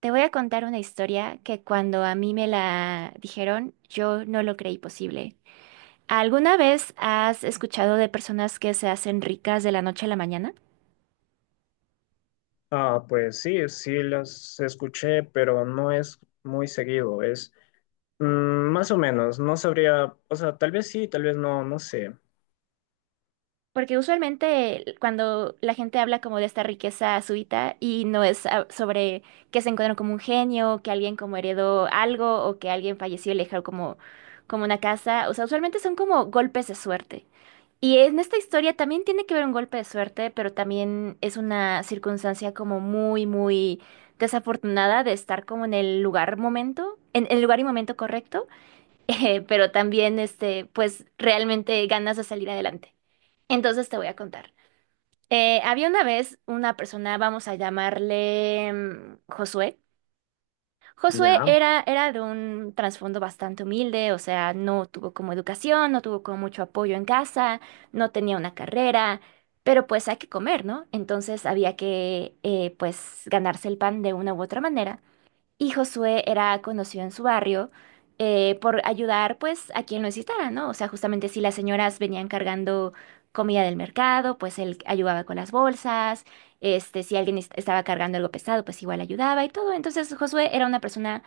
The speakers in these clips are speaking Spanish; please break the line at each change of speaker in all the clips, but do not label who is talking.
Te voy a contar una historia que cuando a mí me la dijeron, yo no lo creí posible. ¿Alguna vez has escuchado de personas que se hacen ricas de la noche a la mañana?
Ah, pues sí, sí las escuché, pero no es muy seguido, es mm, más o menos, no sabría, o sea, tal vez sí, tal vez no, no sé,
Porque usualmente cuando la gente habla como de esta riqueza súbita y no es sobre que se encuentran como un genio, que alguien como heredó algo o que alguien falleció y le dejó como, como una casa, o sea, usualmente son como golpes de suerte. Y en esta historia también tiene que ver un golpe de suerte, pero también es una circunstancia como muy, muy desafortunada de estar como en el lugar momento, en el lugar y momento correcto, pero también este, pues realmente ganas de salir adelante. Entonces te voy a contar. Había una vez una persona, vamos a llamarle Josué. Josué
ya.
era de un trasfondo bastante humilde, o sea, no tuvo como educación, no tuvo como mucho apoyo en casa, no tenía una carrera, pero pues hay que comer, ¿no? Entonces había que pues ganarse el pan de una u otra manera. Y Josué era conocido en su barrio por ayudar pues a quien lo necesitara, ¿no? O sea, justamente si las señoras venían cargando comida del mercado, pues él ayudaba con las bolsas, este, si alguien estaba cargando algo pesado, pues igual ayudaba y todo. Entonces Josué era una persona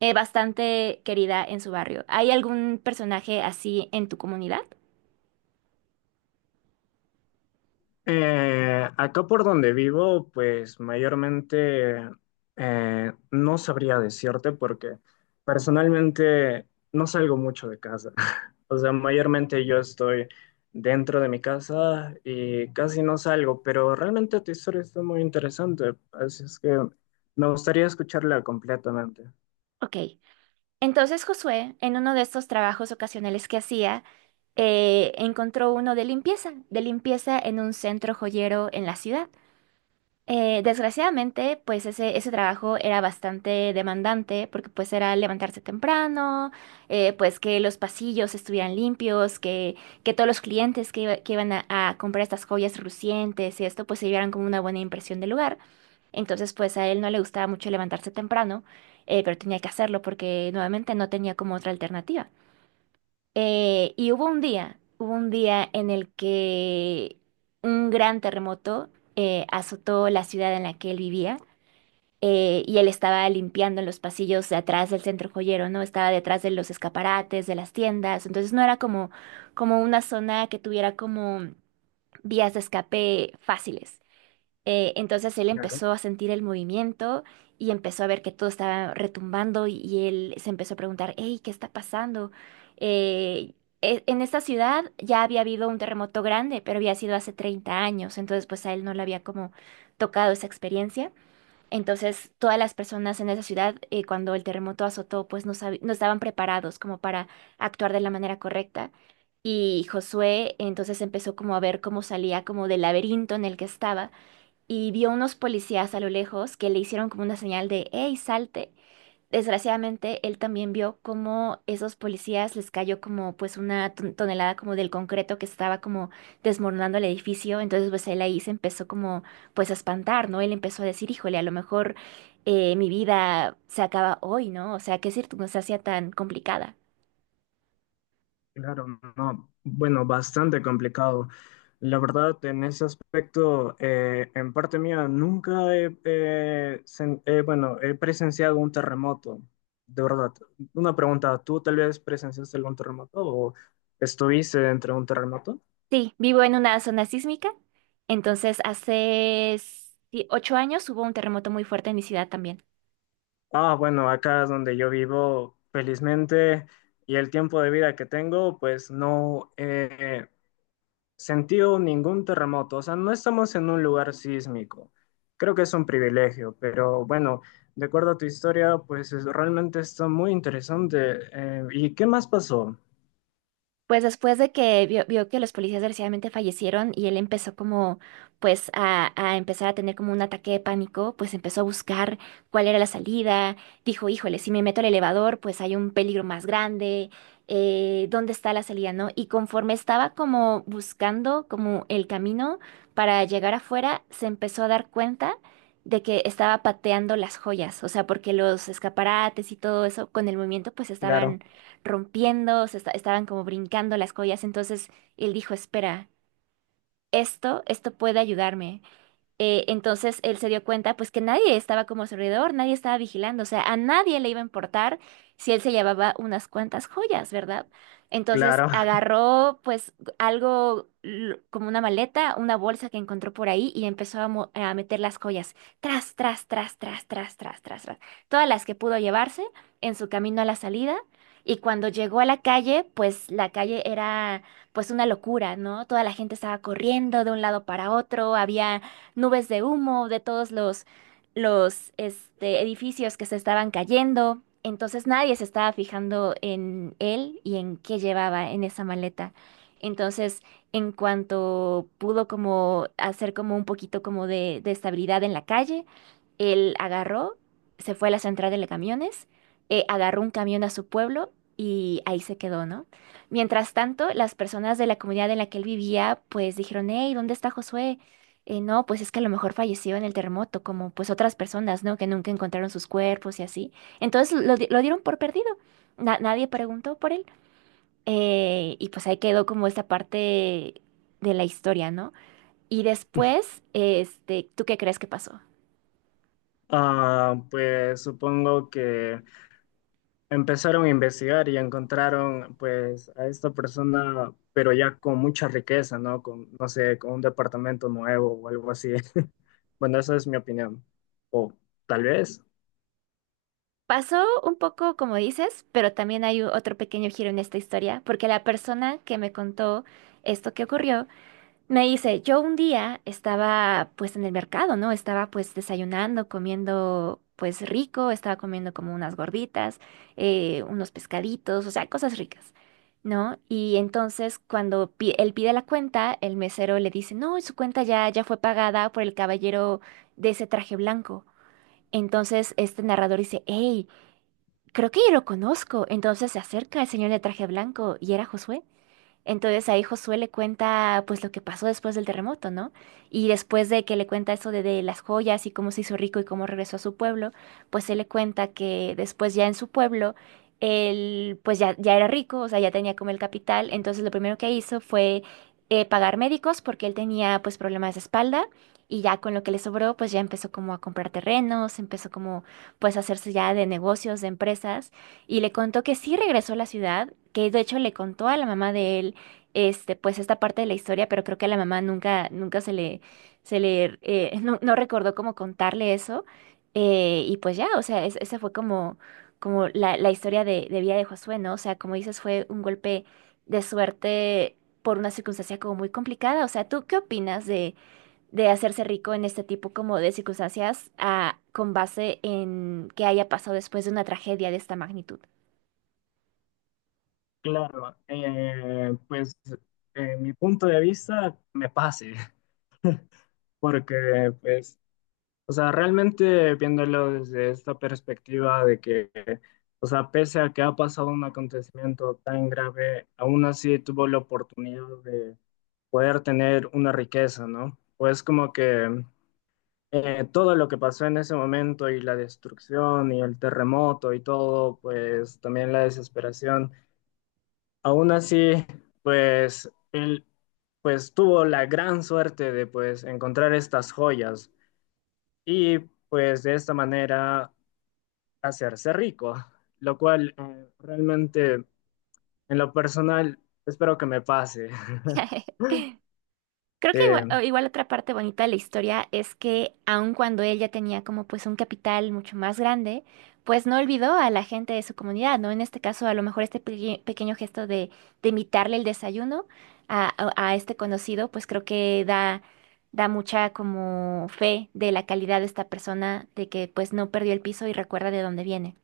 bastante querida en su barrio. ¿Hay algún personaje así en tu comunidad?
Acá por donde vivo, pues mayormente no sabría decirte porque personalmente no salgo mucho de casa. O sea, mayormente yo estoy dentro de mi casa y casi no salgo, pero realmente tu historia está muy interesante, así es que me gustaría escucharla completamente.
Ok. Entonces Josué, en uno de estos trabajos ocasionales que hacía, encontró uno de limpieza en un centro joyero en la ciudad. Desgraciadamente, pues ese trabajo era bastante demandante porque pues era levantarse temprano, pues que los pasillos estuvieran limpios, que todos los clientes que, que iban a comprar estas joyas relucientes y esto pues se llevaran como una buena impresión del lugar. Entonces pues a él no le gustaba mucho levantarse temprano, pero tenía que hacerlo porque nuevamente no tenía como otra alternativa. Y hubo un día en el que un gran terremoto azotó la ciudad en la que él vivía y él estaba limpiando en los pasillos de atrás del centro joyero, ¿no? Estaba detrás de los escaparates, de las tiendas, entonces no era como, como una zona que tuviera como vías de escape fáciles. Entonces él
Claro.
empezó a sentir el movimiento y empezó a ver que todo estaba retumbando y él se empezó a preguntar, hey, ¿qué está pasando? Eh, en esta ciudad ya había habido un terremoto grande, pero había sido hace 30 años, entonces pues a él no le había como tocado esa experiencia. Entonces todas las personas en esa ciudad cuando el terremoto azotó pues no, no estaban preparados como para actuar de la manera correcta. Y Josué entonces empezó como a ver cómo salía como del laberinto en el que estaba y vio unos policías a lo lejos que le hicieron como una señal de, hey, salte. Desgraciadamente, él también vio cómo esos policías les cayó como pues una tonelada como del concreto que estaba como desmoronando el edificio. Entonces, pues él ahí se empezó como pues a espantar, ¿no? Él empezó a decir, híjole, a lo mejor mi vida se acaba hoy, ¿no? O sea, qué circunstancia tan complicada.
Claro, no, bueno, bastante complicado. La verdad, en ese aspecto, en parte mía, nunca he, sen- bueno, he presenciado un terremoto, de verdad. Una pregunta, ¿tú tal vez presenciaste algún terremoto o estuviste dentro de un terremoto?
Sí, vivo en una zona sísmica. Entonces, hace sí, 8 años hubo un terremoto muy fuerte en mi ciudad también.
Ah, bueno, acá es donde yo vivo, felizmente, y el tiempo de vida que tengo, pues no, sentido ningún terremoto, o sea, no estamos en un lugar sísmico. Creo que es un privilegio, pero bueno, de acuerdo a tu historia, realmente está muy interesante. ¿Y qué más pasó?
Pues después de que vio que los policías desgraciadamente fallecieron y él empezó como pues a empezar a tener como un ataque de pánico, pues empezó a buscar cuál era la salida, dijo, híjole, si me meto al elevador pues hay un peligro más grande, ¿dónde está la salida, no? Y conforme estaba como buscando como el camino para llegar afuera, se empezó a dar cuenta de que estaba pateando las joyas, o sea, porque los escaparates y todo eso con el movimiento pues
Claro,
estaban rompiendo, se estaban como brincando las collas. Entonces él dijo, espera, esto puede ayudarme. Entonces él se dio cuenta pues que nadie estaba como a su alrededor, nadie estaba vigilando, o sea, a nadie le iba a importar si él se llevaba unas cuantas joyas, ¿verdad? Entonces
claro.
agarró pues algo como una maleta, una bolsa que encontró por ahí y empezó a, a meter las joyas, tras, tras, tras, tras, tras, tras, tras, tras, todas las que pudo llevarse en su camino a la salida. Y cuando llegó a la calle, pues la calle era pues una locura, ¿no? Toda la gente estaba corriendo de un lado para otro, había nubes de humo de todos los este, edificios que se estaban cayendo. Entonces nadie se estaba fijando en él y en qué llevaba en esa maleta. Entonces, en cuanto pudo como hacer como un poquito como de estabilidad en la calle, él agarró, se fue a la central de camiones, agarró un camión a su pueblo y ahí se quedó, ¿no? Mientras tanto, las personas de la comunidad en la que él vivía, pues dijeron, hey, ¿dónde está Josué? No, pues es que a lo mejor falleció en el terremoto, como pues otras personas, ¿no? Que nunca encontraron sus cuerpos y así. Entonces lo dieron por perdido. Nadie preguntó por él. Y pues ahí quedó como esta parte de la historia, ¿no? Y después, este, ¿tú qué crees que pasó?
Ah, pues supongo que empezaron a investigar y encontraron pues a esta persona, pero ya con mucha riqueza, ¿no? Con, no sé, con un departamento nuevo o algo así. Bueno, esa es mi opinión. O tal vez.
Pasó un poco como dices, pero también hay otro pequeño giro en esta historia, porque la persona que me contó esto que ocurrió, me dice, yo un día estaba pues en el mercado, ¿no? Estaba pues desayunando, comiendo pues rico, estaba comiendo como unas gorditas, unos pescaditos, o sea, cosas ricas, ¿no? Y entonces cuando él pide la cuenta, el mesero le dice, no, su cuenta ya fue pagada por el caballero de ese traje blanco. Entonces este narrador dice, hey, creo que yo lo conozco. Entonces se acerca el señor de traje blanco y era Josué. Entonces ahí Josué le cuenta pues lo que pasó después del terremoto, ¿no? Y después de que le cuenta eso de las joyas y cómo se hizo rico y cómo regresó a su pueblo, pues él le cuenta que después ya en su pueblo, él pues ya era rico, o sea, ya tenía como el capital, entonces lo primero que hizo fue pagar médicos porque él tenía pues problemas de espalda y ya con lo que le sobró pues ya empezó como a comprar terrenos, empezó como pues a hacerse ya de negocios, de empresas y le contó que sí regresó a la ciudad, que de hecho le contó a la mamá de él este, pues esta parte de la historia, pero creo que a la mamá nunca se le, no recordó cómo contarle eso. Y pues ya, o sea, esa fue como, como la historia de vida de Josué, ¿no? O sea, como dices, fue un golpe de suerte por una circunstancia como muy complicada. O sea, ¿tú qué opinas de hacerse rico en este tipo como de circunstancias con base en que haya pasado después de una tragedia de esta magnitud?
Claro, pues en mi punto de vista me pase, porque pues, o sea, realmente viéndolo desde esta perspectiva de que, o sea, pese a que ha pasado un acontecimiento tan grave, aún así tuvo la oportunidad de poder tener una riqueza, ¿no? Pues como que todo lo que pasó en ese momento y la destrucción y el terremoto y todo, pues también la desesperación. Aún así, pues él pues tuvo la gran suerte de pues encontrar estas joyas y pues de esta manera hacerse rico, lo cual realmente en lo personal espero que me pase.
Creo
Sí.
que igual, o igual otra parte bonita de la historia es que aun cuando él ya tenía como pues un capital mucho más grande, pues no olvidó a la gente de su comunidad, ¿no? En este caso, a lo mejor este pequeño gesto de invitarle el desayuno a, a este conocido, pues creo que da, da mucha como fe de la calidad de esta persona, de que pues no perdió el piso y recuerda de dónde viene.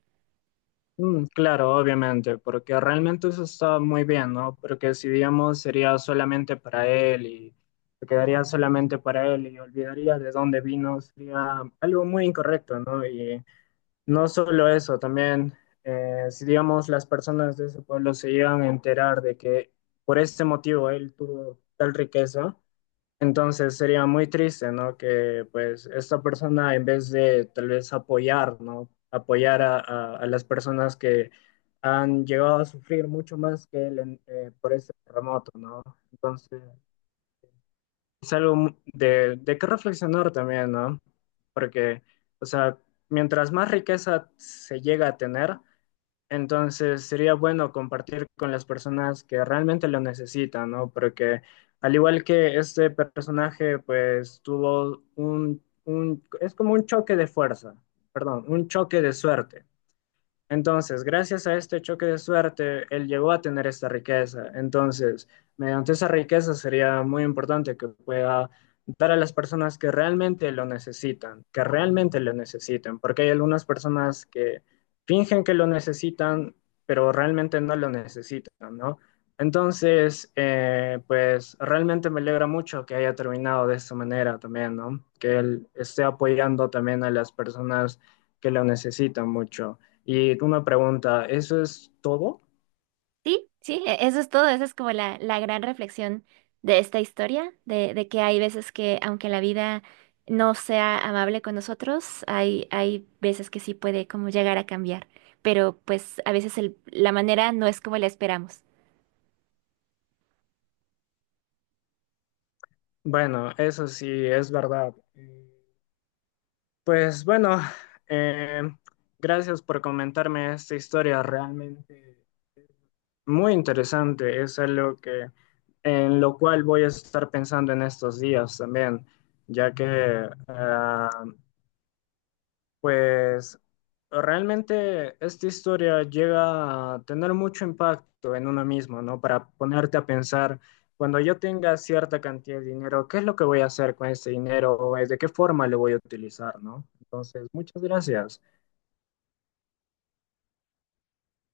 Mm, claro, obviamente, porque realmente eso está muy bien, ¿no? Porque si digamos sería solamente para él y se quedaría solamente para él y olvidaría de dónde vino, sería algo muy incorrecto, ¿no? Y no solo eso, también si digamos las personas de ese pueblo se llegan a enterar de que por este motivo él tuvo tal riqueza, entonces sería muy triste, ¿no? Que pues esta persona en vez de tal vez apoyar, ¿no? Apoyar a las personas que han llegado a sufrir mucho más que él por este terremoto, ¿no? Entonces es algo de qué reflexionar también, ¿no? Porque, o sea, mientras más riqueza se llega a tener, entonces sería bueno compartir con las personas que realmente lo necesitan, ¿no? Porque al igual que este personaje, pues tuvo es como un choque de fuerza, perdón, un choque de suerte. Entonces, gracias a este choque de suerte, él llegó a tener esta riqueza. Entonces, mediante esa riqueza sería muy importante que pueda dar a las personas que realmente lo necesitan, que realmente lo necesiten, porque hay algunas personas que fingen que lo necesitan, pero realmente no lo necesitan, ¿no? Entonces, pues realmente me alegra mucho que haya terminado de esta manera también, ¿no? Que él esté apoyando también a las personas que lo necesitan mucho. Y una pregunta, ¿eso es todo?
Sí, sí, eso es todo, esa es como la gran reflexión de esta historia, de que hay veces que aunque la vida no sea amable con nosotros, hay veces que sí puede como llegar a cambiar, pero pues a veces la manera no es como la esperamos.
Bueno, eso sí, es verdad. Pues bueno, eh, gracias por comentarme esta historia realmente muy interesante. Es algo que, en lo cual voy a estar pensando en estos días también, ya que pues realmente esta historia llega a tener mucho impacto en uno mismo, ¿no? Para ponerte a pensar, cuando yo tenga cierta cantidad de dinero, ¿qué es lo que voy a hacer con este dinero? ¿O de qué forma lo voy a utilizar, ¿no? Entonces, muchas gracias.